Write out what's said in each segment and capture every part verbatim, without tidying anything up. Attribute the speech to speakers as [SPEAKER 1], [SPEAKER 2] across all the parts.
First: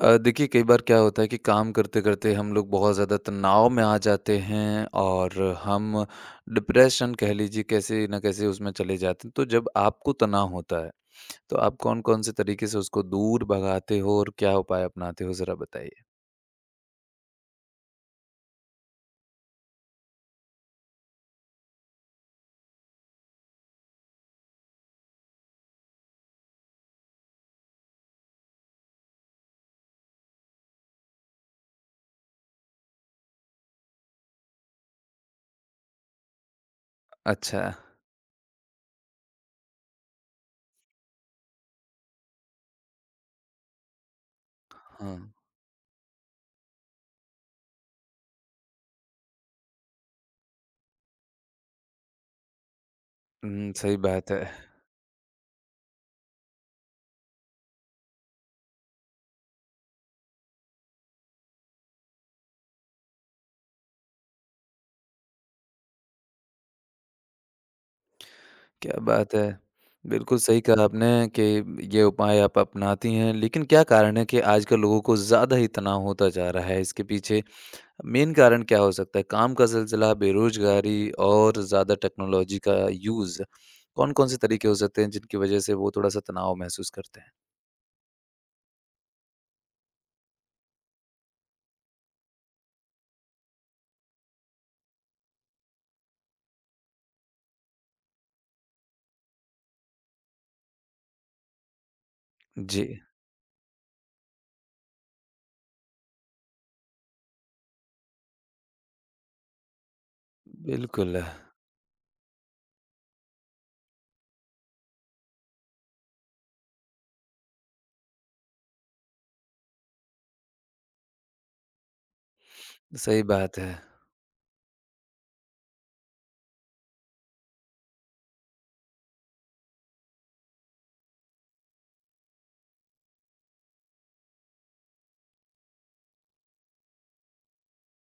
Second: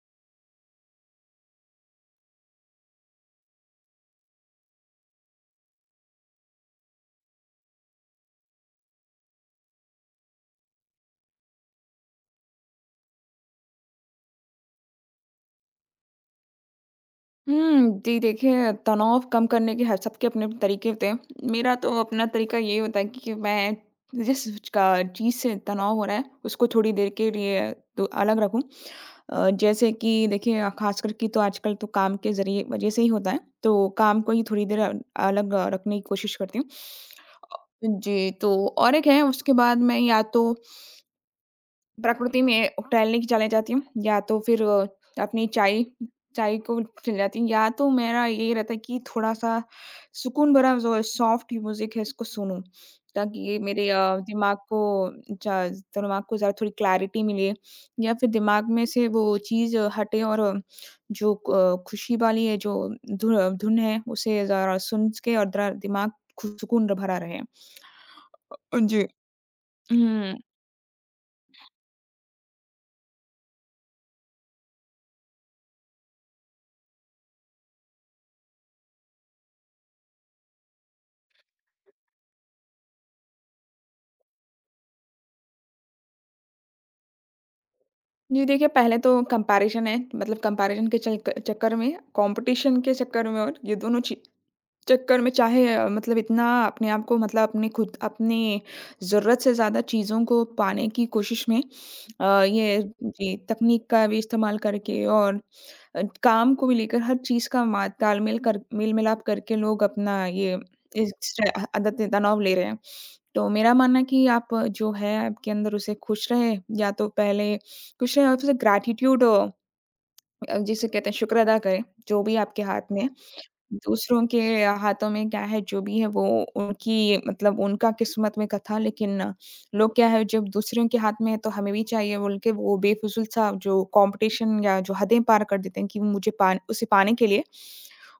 [SPEAKER 1] अ, देखिए कई बार क्या होता है कि काम करते-करते हम लोग बहुत ज़्यादा तनाव में आ जाते हैं और हम डिप्रेशन कह लीजिए कैसे न कैसे उसमें चले जाते हैं। तो जब आपको तनाव होता है, तो आप कौन-कौन से तरीके से उसको दूर भगाते हो और क्या उपाय अपनाते हो? ज़रा बताइए।
[SPEAKER 2] हुँ, जी देखिए, तनाव कम करने के हर सबके अपने-अपने तरीके होते हैं। मेरा तो अपना तरीका ये होता है कि कि मैं जिस का चीज़ से तनाव हो रहा है, उसको थोड़ी देर के लिए तो अलग रखूँ। अ, जैसे कि देखिए अ, ख़ासकर कि तो आजकल तो काम के ज़रिए वजह से ही होता है, तो काम को ही थोड़ी देर अ, अलग अ, रखने की कोशिश करती हूँ। अ,
[SPEAKER 1] अच्छा।
[SPEAKER 2] जी, तो और एक है उसके बाद मैं या तो प्रकृति में टहलने की चले जाती हूँ या तो फिर अ,
[SPEAKER 1] हाँ।
[SPEAKER 2] अपनी चाय चाय को चली जाती हूँ या तो मेरा ये रहता है कि थोड़ा-सा सुकून भरा जो सॉफ्ट म्यूज़िक है इसको सुनूँ, ताकि ये
[SPEAKER 1] हुँ,
[SPEAKER 2] मेरे
[SPEAKER 1] सही
[SPEAKER 2] अ,
[SPEAKER 1] बात है।
[SPEAKER 2] दिमाग को ज दिमाग को ज़रा थोड़ी क्लैरिटी मिले या फिर दिमाग में से वो चीज़ हटे और अ, जो अ, खुशी वाली है जो धुन धुन है उसे ज़रा सुन के और ज़रा दिमाग खु सुकून भरा रहे। अ,
[SPEAKER 1] क्या
[SPEAKER 2] जी।
[SPEAKER 1] बात है।
[SPEAKER 2] हुँ।
[SPEAKER 1] बिल्कुल सही कहा आपने कि ये उपाय आप अपनाती हैं, लेकिन क्या कारण है कि आजकल लोगों को ज़्यादा ही तनाव होता जा रहा है? इसके पीछे मेन कारण क्या हो सकता है? काम का सिलसिला, बेरोज़गारी और ज़्यादा टेक्नोलॉजी का यूज़। कौन-कौन से तरीके हो सकते हैं जिनकी वजह से वो थोड़ा-सा तनाव महसूस करते हैं?
[SPEAKER 2] जी देखिए, पहले तो कंपैरिज़न है मतलब कंपैरिज़न के चल क चक्कर में, कॉम्पिटिशन के चक्कर में और ये दोनों ची चक्कर में चाहे अ, मतलब इतना अपने आप को मतलब अपने खुद अपने ज़रूरत से ज़्यादा चीज़ों को पाने की कोशिश में अ, ये
[SPEAKER 1] जी,
[SPEAKER 2] जी, तकनीक का भी इस्तेमाल करके और अ, काम को भी लेकर हर चीज़ का मा तालमेल कर मेल-मिलाप करके लोग अपना ये
[SPEAKER 1] बिल्कुल,
[SPEAKER 2] इस अ, आदत तनाव ले रहे हैं। तो मेरा मानना है कि आप जो है आपके अंदर उसे खुश रहें या तो पहले खुश रहें और फिर ग्रैटिट्यूड अ, जिसे कहते हैं शुक्र अदा करें, जो भी आपके हाथ में है।
[SPEAKER 1] सही बात है।
[SPEAKER 2] दूसरों के हाथों में क्या है, जो भी है वो उनकी मतलब उनका किस्मत में का था लेकिन लोग क्या है जब दूसरों के हाथ में है तो हमें भी चाहिए बोल के वो बेफिज़ूल सा जो कॉम्पिटिशन या जो हदें पार कर देते हैं कि मुझे पान उसे पाने के लिए,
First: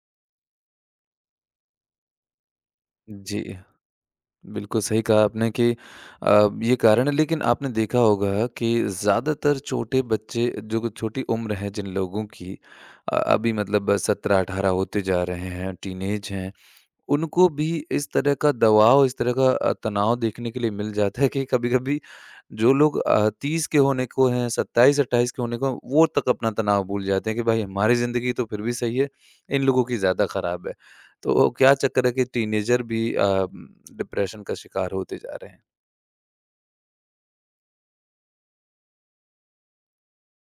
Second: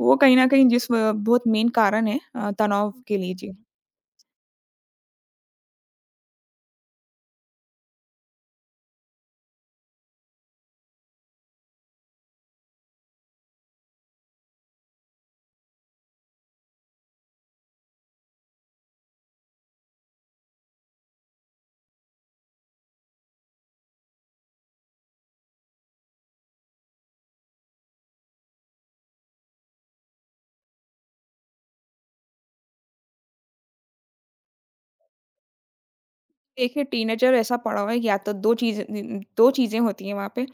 [SPEAKER 2] वो कहीं न कहीं जिस अ, बहुत मेन कारण है अ, तनाव के लिए।
[SPEAKER 1] जी,
[SPEAKER 2] जी।
[SPEAKER 1] बिल्कुल सही कहा आपने कि अ, ये कारण है लेकिन आपने देखा होगा कि ज़्यादातर छोटे बच्चे जो कि छोटी उम्र है जिन लोगों की अ, अभी मतलब सत्रह अठारह होते जा रहे हैं, टीनेज हैं। उनको भी इस तरह का दबाव, इस तरह का अ, तनाव देखने के लिए मिल जाता है कि कभी-कभी जो लोग अ, तीस के होने को हैं, सत्ताईस अट्ठाईस के होने को हैं, वो तक अपना तनाव भूल जाते हैं कि भाई हमारी ज़िंदगी तो फिर भी सही है, इन लोगों की ज़्यादा खराब है। तो क्या चक्कर है कि टीनेजर भी अ, डिप्रेशन का शिकार होते जा रहे हैं।
[SPEAKER 2] देखिए, टीनेजर ऐसा पड़ा हुआ है, या तो दो चीज़ें नी दो चीज़ें होती हैं वहाँ पे।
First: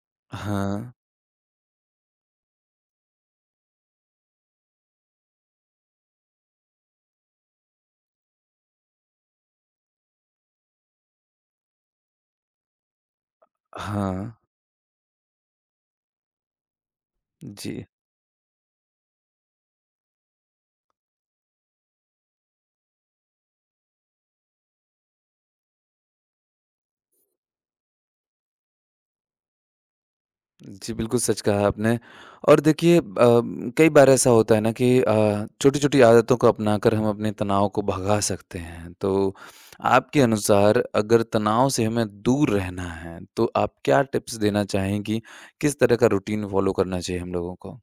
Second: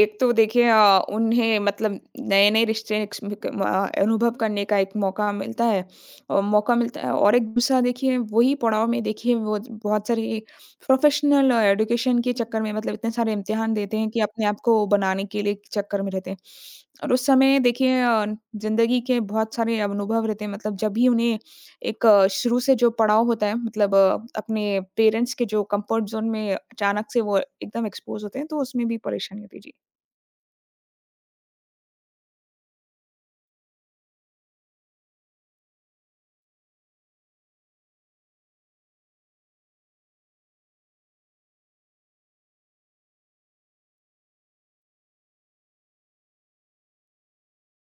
[SPEAKER 2] एक तो देखिए
[SPEAKER 1] हाँ,
[SPEAKER 2] अ, उन्हें मतलब नए-नए रिश्ते एक्स म क अ, अनुभव करने का एक मौका मिलता है अ, मौका मिलता है और एक दूसरा देखिए वही पड़ाव में देखिए वो बहुत सारी प्रोफ़ेशनल एजुकेशन के चक्कर में मतलब इतने सारे इम्तिहान देते हैं कि
[SPEAKER 1] हाँ।
[SPEAKER 2] अपने आप को बनाने के लिए चक्कर में रहते हैं। और उस समय
[SPEAKER 1] जी।
[SPEAKER 2] देखिए अ, ज़िंदगी के बहुत सारे अनुभव रहते हैं मतलब जब भी उन्हें एक अ, शुरू से जो पड़ाव होता है मतलब अ, अपने पेरेंट्स के जो कंफर्ट ज़ोन में अचानक से वो एकदम एक्सपोज़ होते हैं, तो उसमें भी परेशानी होती है। जी।
[SPEAKER 1] जी, बिल्कुल सच कहा आपने और देखिए अ, कई बार ऐसा होता है ना कि अ, छोटी-छोटी आदतों को अपनाकर हम अपने तनाव को भगा सकते हैं। तो आपके अनुसार अगर तनाव से हमें दूर रहना है, तो आप क्या टिप्स देना चाहेंगी, किस तरह का रूटीन फ़ॉलो करना चाहिए हम लोगों को?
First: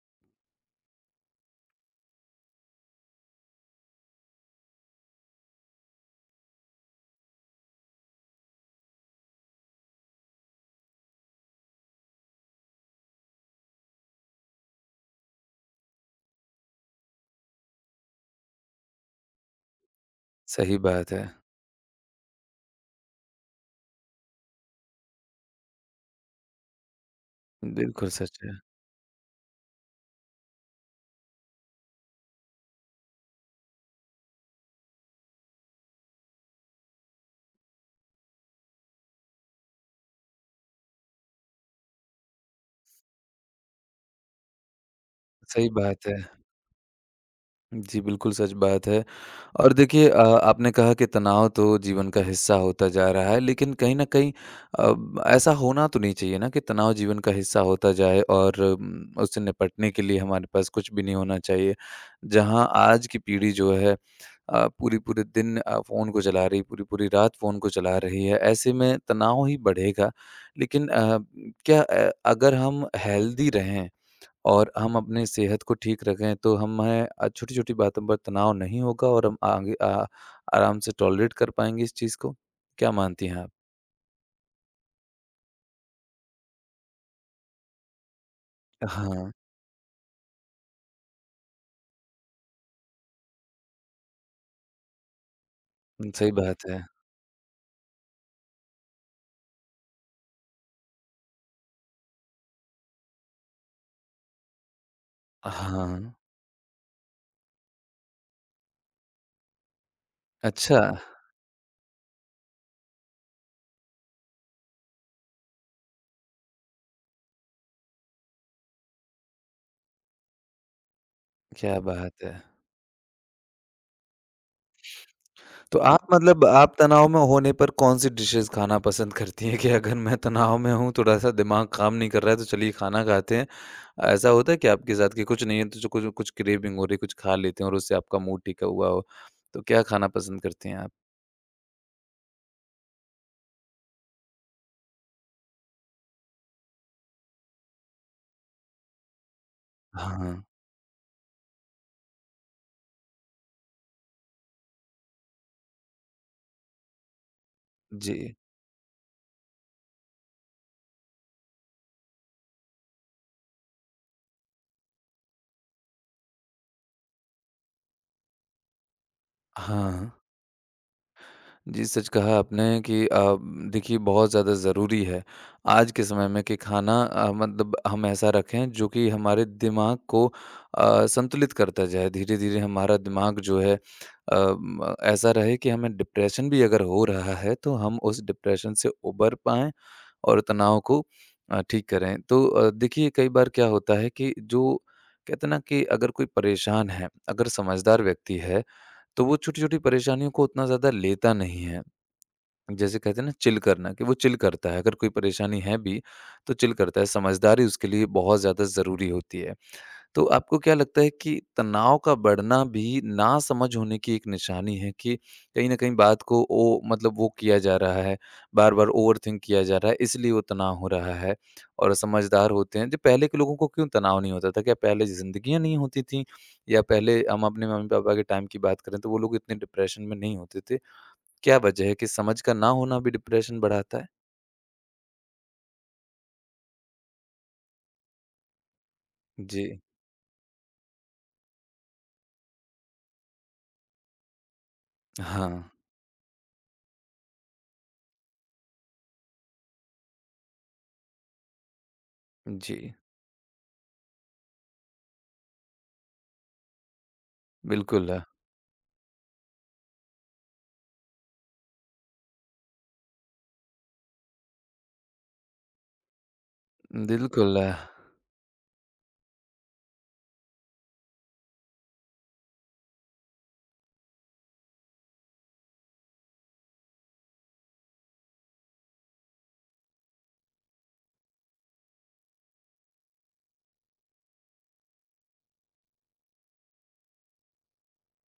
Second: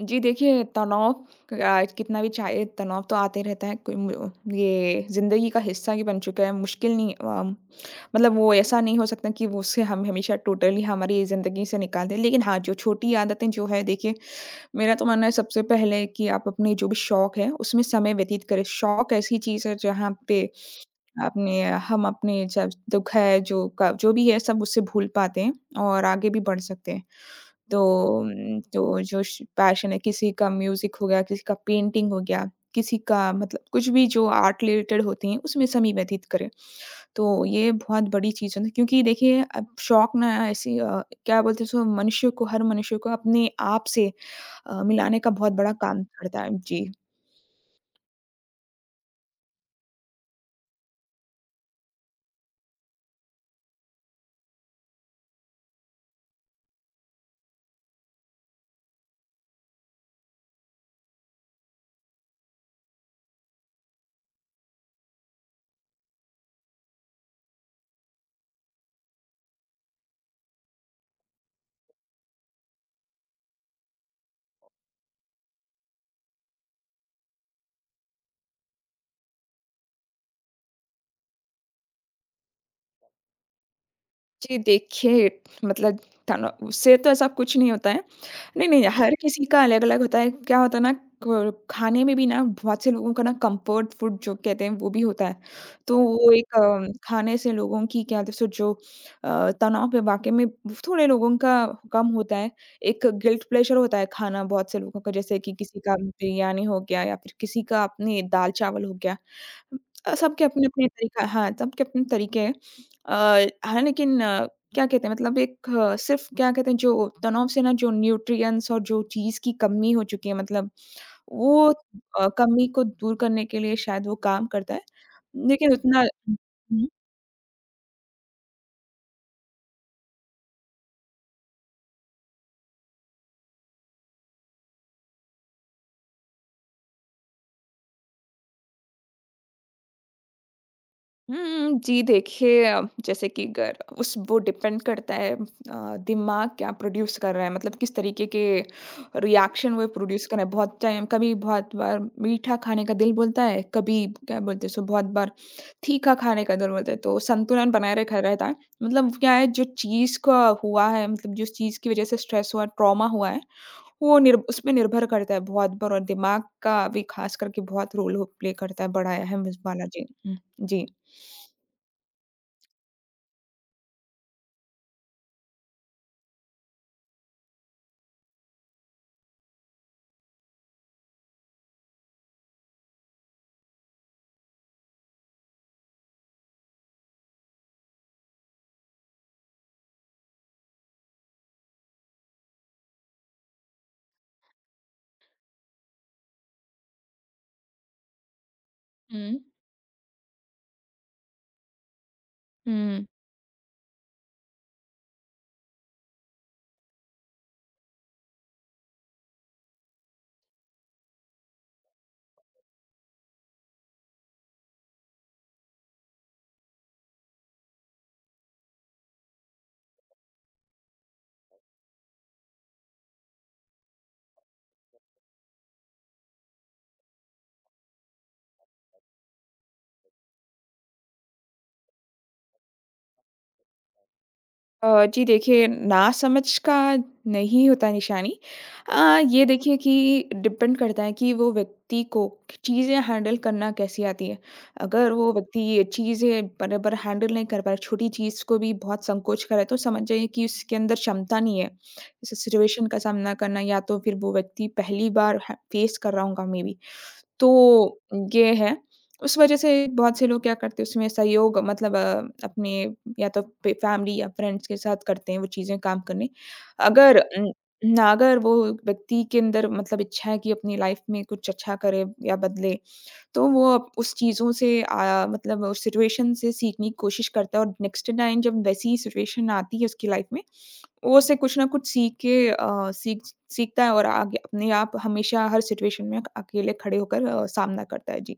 [SPEAKER 2] जी, देखिए तनाव अ, कितना भी चाहे तनाव तो आते रहता है। कोई म ये ज़िंदगी का हिस्सा ही बन चुका है, मुश्किल नहीं अ, मतलब वो ऐसा नहीं हो सकता कि वो उससे हम हमेशा टोटली हमारी ज़िंदगी से निकाल दें। लेकिन हाँ, जो छोटी आदतें जो है देखिए, मेरा तो मानना है सबसे पहले कि आप अपने जो भी शौक है, उसमें समय व्यतीत करें। शौक ऐसी चीज़ है जहाँ पे
[SPEAKER 1] सही बात है।
[SPEAKER 2] अपने हम अपने जब दुःख है जो क जो भी है सब उससे भूल पाते हैं और आगे भी बढ़ सकते हैं। तो
[SPEAKER 1] बिल्कुल सच है।
[SPEAKER 2] उम, तो जो श पैशन है किसी का म्यूज़िक हो गया, किसी का पेंटिंग हो गया, किसी का मतलब कुछ भी जो आर्ट रिलेटेड होती हैं उसमें समय व्यतीत करें। तो ये बहुत बड़ी चीज़ है ना क्योंकि देखिए अब शौक ना ऐसी अ, क्या बोलते हैं उसको मनुष्य को हर मनुष्य को अपने आप से अ, मिलाने का बहुत
[SPEAKER 1] सही
[SPEAKER 2] बड़ा काम
[SPEAKER 1] बात है।
[SPEAKER 2] करता है। जी।
[SPEAKER 1] जी, बिल्कुल सच बात है और देखिए अ, आपने कहा कि तनाव तो जीवन का हिस्सा होता जा रहा है लेकिन कहीं न कहीं अ, ऐसा होना तो नहीं चाहिए ना कि तनाव जीवन का हिस्सा होता जाए और उम, उससे निपटने के लिए हमारे पास कुछ भी नहीं होना चाहिए। जहाँ आज की पीढ़ी जो है अ, पूरी-पूरे दिन अ, फ़ोन को चला रही, पूरी-पूरी रात फ़ोन को चला रही है, ऐसे में तनाव ही बढ़ेगा। लेकिन अ, क्या अ, अगर हम हेल्दी रहें और हम अपनी सेहत को ठीक रखें तो हमें अ, छोटी-छोटी बातों पर तनाव नहीं होगा और हम आगे अ, आराम से टॉलरेट कर पाएँगे इस चीज़ को। क्या मानती हैं आप?
[SPEAKER 2] जी, देखिए मतलब तनाव उससे तो ऐसा कुछ नहीं होता है। नहीं, नहीं, हर
[SPEAKER 1] हाँ,
[SPEAKER 2] किसी का अलग-अलग होता है। क्या होता है ना क खाने में भी ना बहुत से लोगों का ना कंफर्ट फूड जो कहते हैं वो भी होता है। तो
[SPEAKER 1] सही
[SPEAKER 2] वो एक
[SPEAKER 1] बात है।
[SPEAKER 2] अ, खाने से लोगों की क्या होता है, सो जो अ, तनाव पे वाक़ई में थोड़े लोगों का कम होता है। एक गिल्ट प्लेजर होता है खाना बहुत से लोगों का जैसे कि किसी का
[SPEAKER 1] हाँ,
[SPEAKER 2] बिरयानी हो गया या फिर किसी का अपने दाल-चावल हो गया। अ, सबके
[SPEAKER 1] अच्छा,
[SPEAKER 2] अपने-अपने तरीका हाँ, सबके अपने तरीके हैं। अ, हाँ, लेकिन क्या कहते हैं मतलब एक अ, सिर्फ़ क्या कहते हैं जो तनाव से ना जो न्यूट्रिएंट्स और जो चीज़ की कमी हो चुकी है मतलब वो
[SPEAKER 1] क्या बात
[SPEAKER 2] अ,
[SPEAKER 1] है।
[SPEAKER 2] कमी को दूर करने के लिए शायद वो काम करता है। लेकिन
[SPEAKER 1] तो
[SPEAKER 2] उतना
[SPEAKER 1] आप मतलब आप
[SPEAKER 2] हुँ।
[SPEAKER 1] तनाव में होने पर कौन-सी डिशेज़ खाना पसंद करती हैं कि अगर मैं तनाव में हूँ, थोड़ा-सा दिमाग काम नहीं कर रहा है तो चलिए खाना खाते हैं। ऐसा होता है क्या आपके साथ कि कुछ नहीं है तो जो कुछ कुछ क्रेविंग हो रही है, कुछ खा लेते हैं और उससे आपका मूड टिका हुआ हो? तो क्या खाना पसंद करती हैं आप?
[SPEAKER 2] हुँ, जी देखिए अ, जैसे कि अगर उस वो डिपेंड करता है अ, दिमाग क्या प्रोड्यूस कर रहा है मतलब किस तरीके के रिएक्शन वो प्रोड्यूस कर
[SPEAKER 1] हाँ,
[SPEAKER 2] रहा है। बहुत टाइम कभी बहुत बार मीठा खाने का दिल बोलता है, कभी क्या बोलते हैं सो बहुत बार तीखा खाने का दिल बोलता है, तो संतुलन बनाए
[SPEAKER 1] जी।
[SPEAKER 2] रखा रहता है। मतलब क्या है जो चीज़ का हुआ है मतलब जिस चीज़ की वज़ह से स्ट्रेस हुआ, ट्रॉमा हुआ है, वो निर्भ उस पे निर्भर करता है बहुत बार और दिमाग का भी ख़ास करके बहुत रोल हो प्ले करता है, बड़ा अहम इस वाला जी।
[SPEAKER 1] हाँ,
[SPEAKER 2] हुँ, जी।
[SPEAKER 1] जी, सच कहा आपने कि अ, देखिए बहुत ज़्यादा ज़रूरी है आज के समय में कि खाना अ, मतलब हम ऐसा रखें जो कि हमारे दिमाग को अ, संतुलित करता जाए। धीरे-धीरे हमारा दिमाग जो है अ, म ऐसा रहे कि हमें डिप्रेशन भी अगर हो रहा है तो हम उस डिप्रेशन से उबर पाएँ और तनाव को अ, ठीक करें। तो अ, देखिए कई बार क्या होता है कि जो कहते हैं ना कि अगर कोई परेशान है, अगर समझदार व्यक्ति है तो वो
[SPEAKER 2] हुँ।
[SPEAKER 1] छोटी-छोटी परेशानियों को उतना ज़्यादा लेता नहीं है। जैसे
[SPEAKER 2] हुँ।
[SPEAKER 1] कहते हैं ना चिल करना कि वो चिल करता है, अगर कोई परेशानी है भी, तो चिल करता है, समझदारी उसके लिए बहुत ज़्यादा ज़रूरी होती है। तो आपको क्या लगता है कि तनाव का बढ़ना भी नासमझ होने की एक निशानी है कि कहीं न कहीं बात को ओ मतलब वो किया जा रहा है, बार-बार ओवरथिंक किया जा रहा है, इसलिए वो तनाव हो रहा है और समझदार होते हैं। जो पहले के लोगों को क्यों तनाव नहीं होता था? क्या पहले ज़िंदगियाँ नहीं होती थीं? या पहले हम अपने मम्मी-पापा के टाइम की बात करें, तो वो लोग इतने डिप्रेशन में नहीं होते थे। क्या वजह है कि समझ का ना होना भी डिप्रेशन बढ़ाता है?
[SPEAKER 2] अ, जी देखिए, नासमझ का नहीं होता निशानी। अ, ये
[SPEAKER 1] जी।
[SPEAKER 2] देखिए कि डिपेंड करता है कि वो व्यक्ति को चीज़ें हैंडल करना कैसी आती है। अगर वो
[SPEAKER 1] हाँ।
[SPEAKER 2] व्यक्ति ये चीज़ें बराबर हैंडल नहीं कर पा रहा, छोटी चीज़ को भी बहुत संकोच कर रहा है, तो समझ जाइए कि उसके अंदर क्षमता नहीं है, इस
[SPEAKER 1] जी।
[SPEAKER 2] सिचुएशन का सामना करना या तो फिर वो व्यक्ति पहली बार ह फेस कर रहा होगा मेबी। तो
[SPEAKER 1] बिल्कुल,
[SPEAKER 2] ये है, उस वज़ह से बहुत से लोग क्या करते हैं उसमें सहयोग मतलब अ, अपने या तो पे फैमिली या फ्रेंड्स के साथ करते हैं वो चीज़ें काम करने। अगर उम,
[SPEAKER 1] बिल्कुल।
[SPEAKER 2] ना अगर वो व्यक्ति के अंदर मतलब इच्छा है कि अपनी लाइफ़ में कुछ अच्छा करे या बदले तो वो अब उस चीज़ों से अ, मतलब उस सिचुएशन से सीखने की कोशिश करता है और नेक्स्ट टाइम जब वैसी ही सिचुएशन आती है उसकी लाइफ में, वो उससे कुछ ना कुछ सीख के अ, सीख सीखता है और आगे अपने आप हमेशा हर सिचुएशन में अकेले खड़े होकर अ, सामना करता है। जी।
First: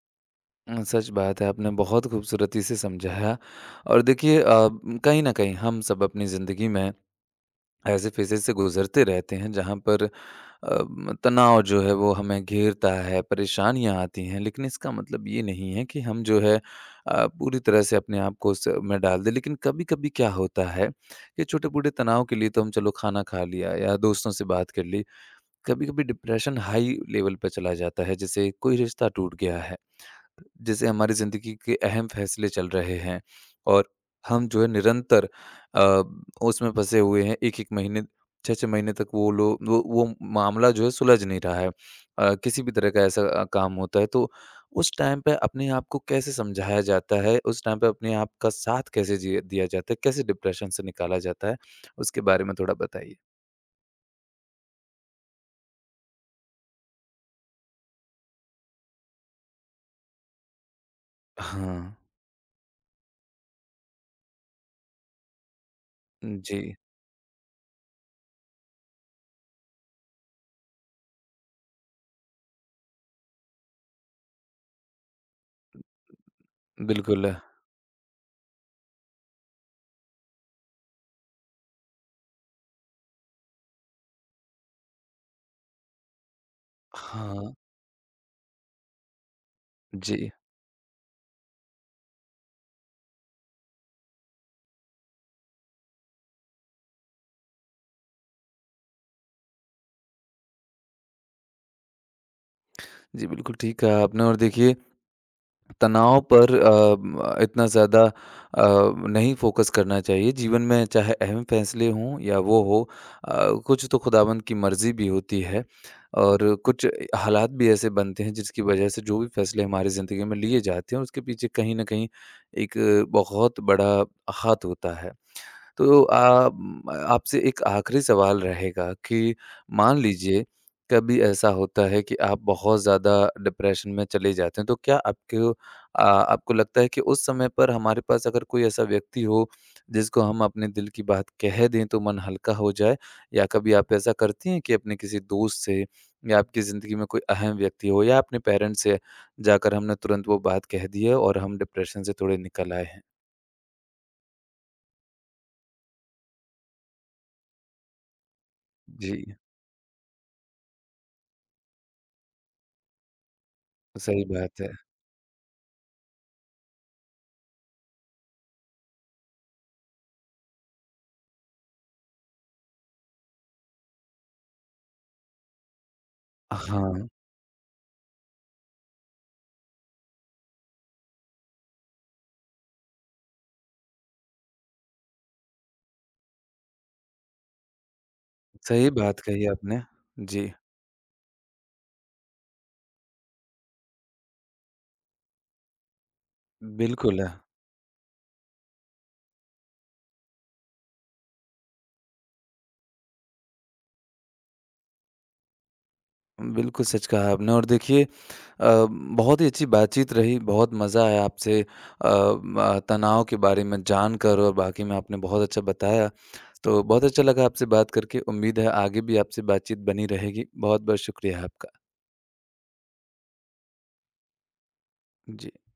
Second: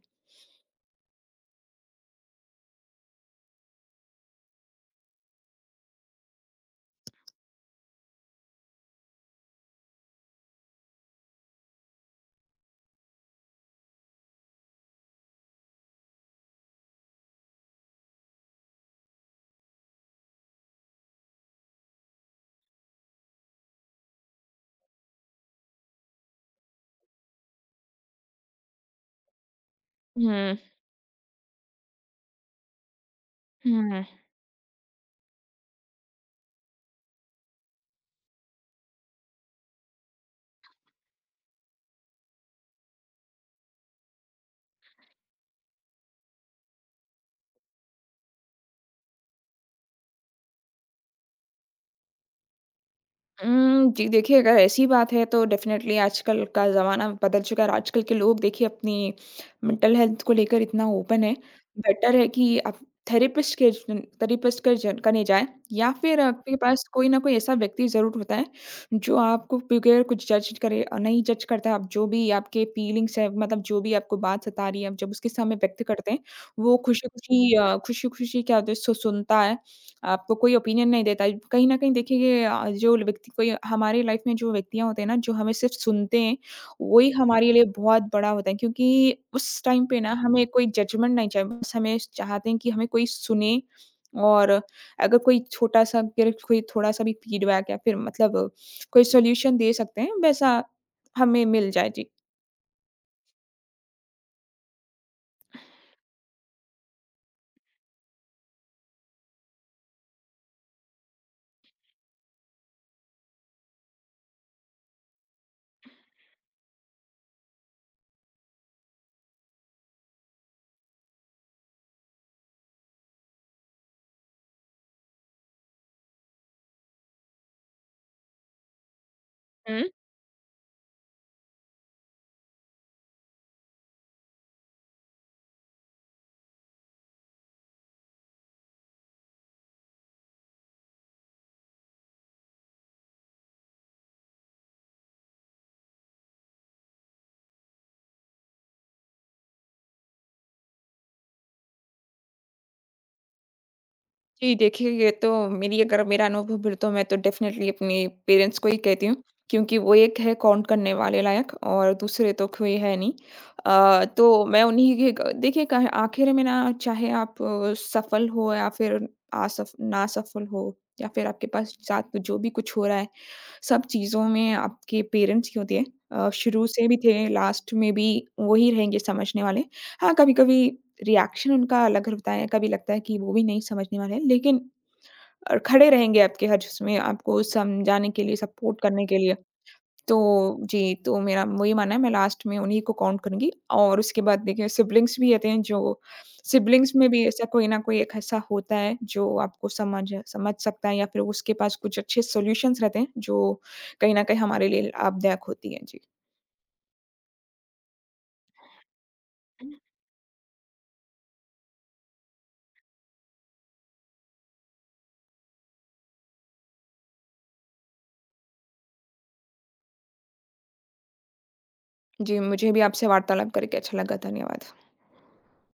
[SPEAKER 1] उम, सच बात है, आपने बहुत खूबसूरती से समझाया और देखिए अ, उम, कहीं न कहीं हम सब अपनी ज़िंदगी में ऐसे फ़ेज़ेज़ से गुज़रते रहते हैं जहाँ पर अ, म तनाव जो है वो हमें घेरता है, परेशानियाँ आती हैं। लेकिन इसका मतलब ये नहीं है कि हम जो है अ, पूरी तरह से अपने आप को उस में डाल दें। लेकिन कभी-कभी क्या होता है कि छोटे-मोटे तनाव के लिए तो हम चलो खाना खा लिया या दोस्तों से बात कर ली, कभी-कभी डिप्रेशन हाई लेवल पे चला जाता है, जैसे कोई रिश्ता टूट गया है।
[SPEAKER 2] हुँ,
[SPEAKER 1] जैसे हमारी ज़िंदगी के अहम फैसले चल रहे हैं और
[SPEAKER 2] हुँ।
[SPEAKER 1] हम जो है निरंतर अ, उसमें फँसे हुए हैं। एक एक महीने छह छह महीने तक वो लो वो वो मामला जो है सुलझ नहीं रहा है। अ, किसी भी तरह का ऐसा अ, काम होता है तो उस टाइम पे अपने आप को कैसे समझाया जाता है? उस टाइम पे अपने आप का साथ कैसे जिया दिया जाता है? कैसे डिप्रेशन से निकाला जाता है? उसके बारे में थोड़ा बताइए।
[SPEAKER 2] उम, जी देखिए, अगर ऐसी बात है तो डेफ़िनेटली आजकल का ज़माना बदल चुका है और आजकल के लोग देखिए अपनी मेंटल हेल्थ को लेकर इतना ओपन है।
[SPEAKER 1] हाँ।
[SPEAKER 2] बेटर है कि आप थेरेपिस्ट के जन थेरेपिस्ट के जन कने जाएँ या फिर आपके
[SPEAKER 1] जी,
[SPEAKER 2] पास कोई ना कोई ऐसा व्यक्ति ज़रूर होता है, जो आपको बगैर कुछ जज करे अ, नहीं जज करता है। आप जो भी आपके फीलिंग्स हैं मतलब जो भी आपको बात सता रही है, आप जब उसके सामने व्यक्त करते हैं, वो
[SPEAKER 1] बिल्कुल।
[SPEAKER 2] खुशी-खुशी अ, खुशी-खुशी क्या होता है सु सुनता है आपको कोई ओपिनियन नहीं देता है। कहीं न कहीं देखिए ये अ, जो व्यक्ति कोई हमारी लाइफ़ में जो व्यक्तियाँ होते हैं ना, जो हमें सिर्फ़ सुनते हैं, वही हमारे
[SPEAKER 1] हाँ,
[SPEAKER 2] लिए बहुत बड़ा होता है क्योंकि उस टाइम पे ना
[SPEAKER 1] जी।
[SPEAKER 2] हमें कोई जजमेंट नहीं चाहिए। बस हमें चाहते हैं कि हमें कोई सुने और अगर कोई छोटा-सा अगर कोई थोड़ा-सा भी फीडबैक या फिर मतलब कोई सॉल्यूशन दे सकते हैं, वैसा हमें मिल जाए।
[SPEAKER 1] जी, बिल्कुल ठीक कहा आपने और देखिए तनाव पर अ, म इतना ज़्यादा अ, नहीं फ़ोकस करना चाहिए। जीवन में चाहे अहम फ़ैसले हों या वो हो अ, कुछ तो खुदावंद की मर्ज़ी भी होती है और कुछ हालात भी ऐसे बनते हैं जिसकी वज़ह से जो भी फ़ैसले हमारी ज़िंदगी में लिए जाते हैं उसके पीछे कहीं न कहीं एक बहुत बड़ा हाथ होता है। तो आ, म, आपसे एक आखिरी सवाल रहेगा कि
[SPEAKER 2] जी।
[SPEAKER 1] मान लीजिए कभी ऐसा होता है कि आप बहुत ज़्यादा डिप्रेशन में चले जाते हैं तो क्या आपको आ, आपको लगता है कि उस समय पर हमारे पास अगर कोई ऐसा व्यक्ति हो जिसको हम अपने दिल की बात कह दें तो मन हल्का हो जाए या कभी आप ऐसा करती हैं कि अपने किसी दोस्त से या आपकी ज़िंदगी में कोई अहम व्यक्ति हो या अपने पेरेंट्स से जाकर हमने तुरंत वो बात कह दी है और हम डिप्रेशन से थोड़े निकल आए हैं।
[SPEAKER 2] जी, देखिए ये तो मेरी अगर मेरा अनुभव फिर तो मैं तो डेफ़िनेटली अपने पेरेंट्स को ही कहती हूँ,
[SPEAKER 1] जी।
[SPEAKER 2] क्योंकि वो एक है काउंट करने वाले लायक और दूसरे तो कोई है नहीं। अ,
[SPEAKER 1] सही
[SPEAKER 2] तो
[SPEAKER 1] बात
[SPEAKER 2] मैं
[SPEAKER 1] है।
[SPEAKER 2] उन्हीं के ग देखिए क आखिर में ना चाहे आप अ, सफल हो या फिर असफ नासफल हो या फिर आपके पास साथ जो भी कुछ हो रहा है, सब चीज़ों में आपके पेरेंट्स ही होते हैं। अ, शुरू से भी
[SPEAKER 1] हाँ,
[SPEAKER 2] थे, लास्ट में भी वही रहेंगे समझने वाले। हाँ, कभी-कभी रिएक्शन उनका अलग होता है, कभी लगता है कि वो भी नहीं समझने वाले हैं, लेकिन अ, खड़े रहेंगे आपके हर उसमें आपको समझाने के लिए, सपोर्ट
[SPEAKER 1] सही
[SPEAKER 2] करने के
[SPEAKER 1] बात
[SPEAKER 2] लिए।
[SPEAKER 1] कही आपने।
[SPEAKER 2] तो
[SPEAKER 1] जी,
[SPEAKER 2] जी, तो मेरा वही मानना है मैं लास्ट में उन्हीं को काउंट करूँगी और उसके बाद देखिए सिबलिंग्स भी रहते हैं जो सिबलिंग्स में
[SPEAKER 1] बिल्कुल।
[SPEAKER 2] भी
[SPEAKER 1] है,
[SPEAKER 2] ऐसा कोई ना कोई एक ऐसा होता है जो आपको समझ समझ सकता है या फिर उसके पास कुछ अच्छे सॉल्यूशंस रहते हैं जो कहीं न कहीं हमारे लिए लाभदायक होती हैं। जी।
[SPEAKER 1] बिल्कुल सच कहा आपने और देखिए अ, बहुत ही अच्छी बातचीत रही, बहुत मज़ा आया आपसे अ, म तनाव के बारे में जानकर और बाकी में आपने बहुत अच्छा बताया। तो बहुत अच्छा लगा आपसे बात करके, उम्मीद है आगे भी आपसे बातचीत बनी रहेगी। बहुत-बहुत शुक्रिया आपका।
[SPEAKER 2] जी, मुझे भी आपसे वार्तालाप करके अच्छा लगा। धन्यवाद।
[SPEAKER 1] जी।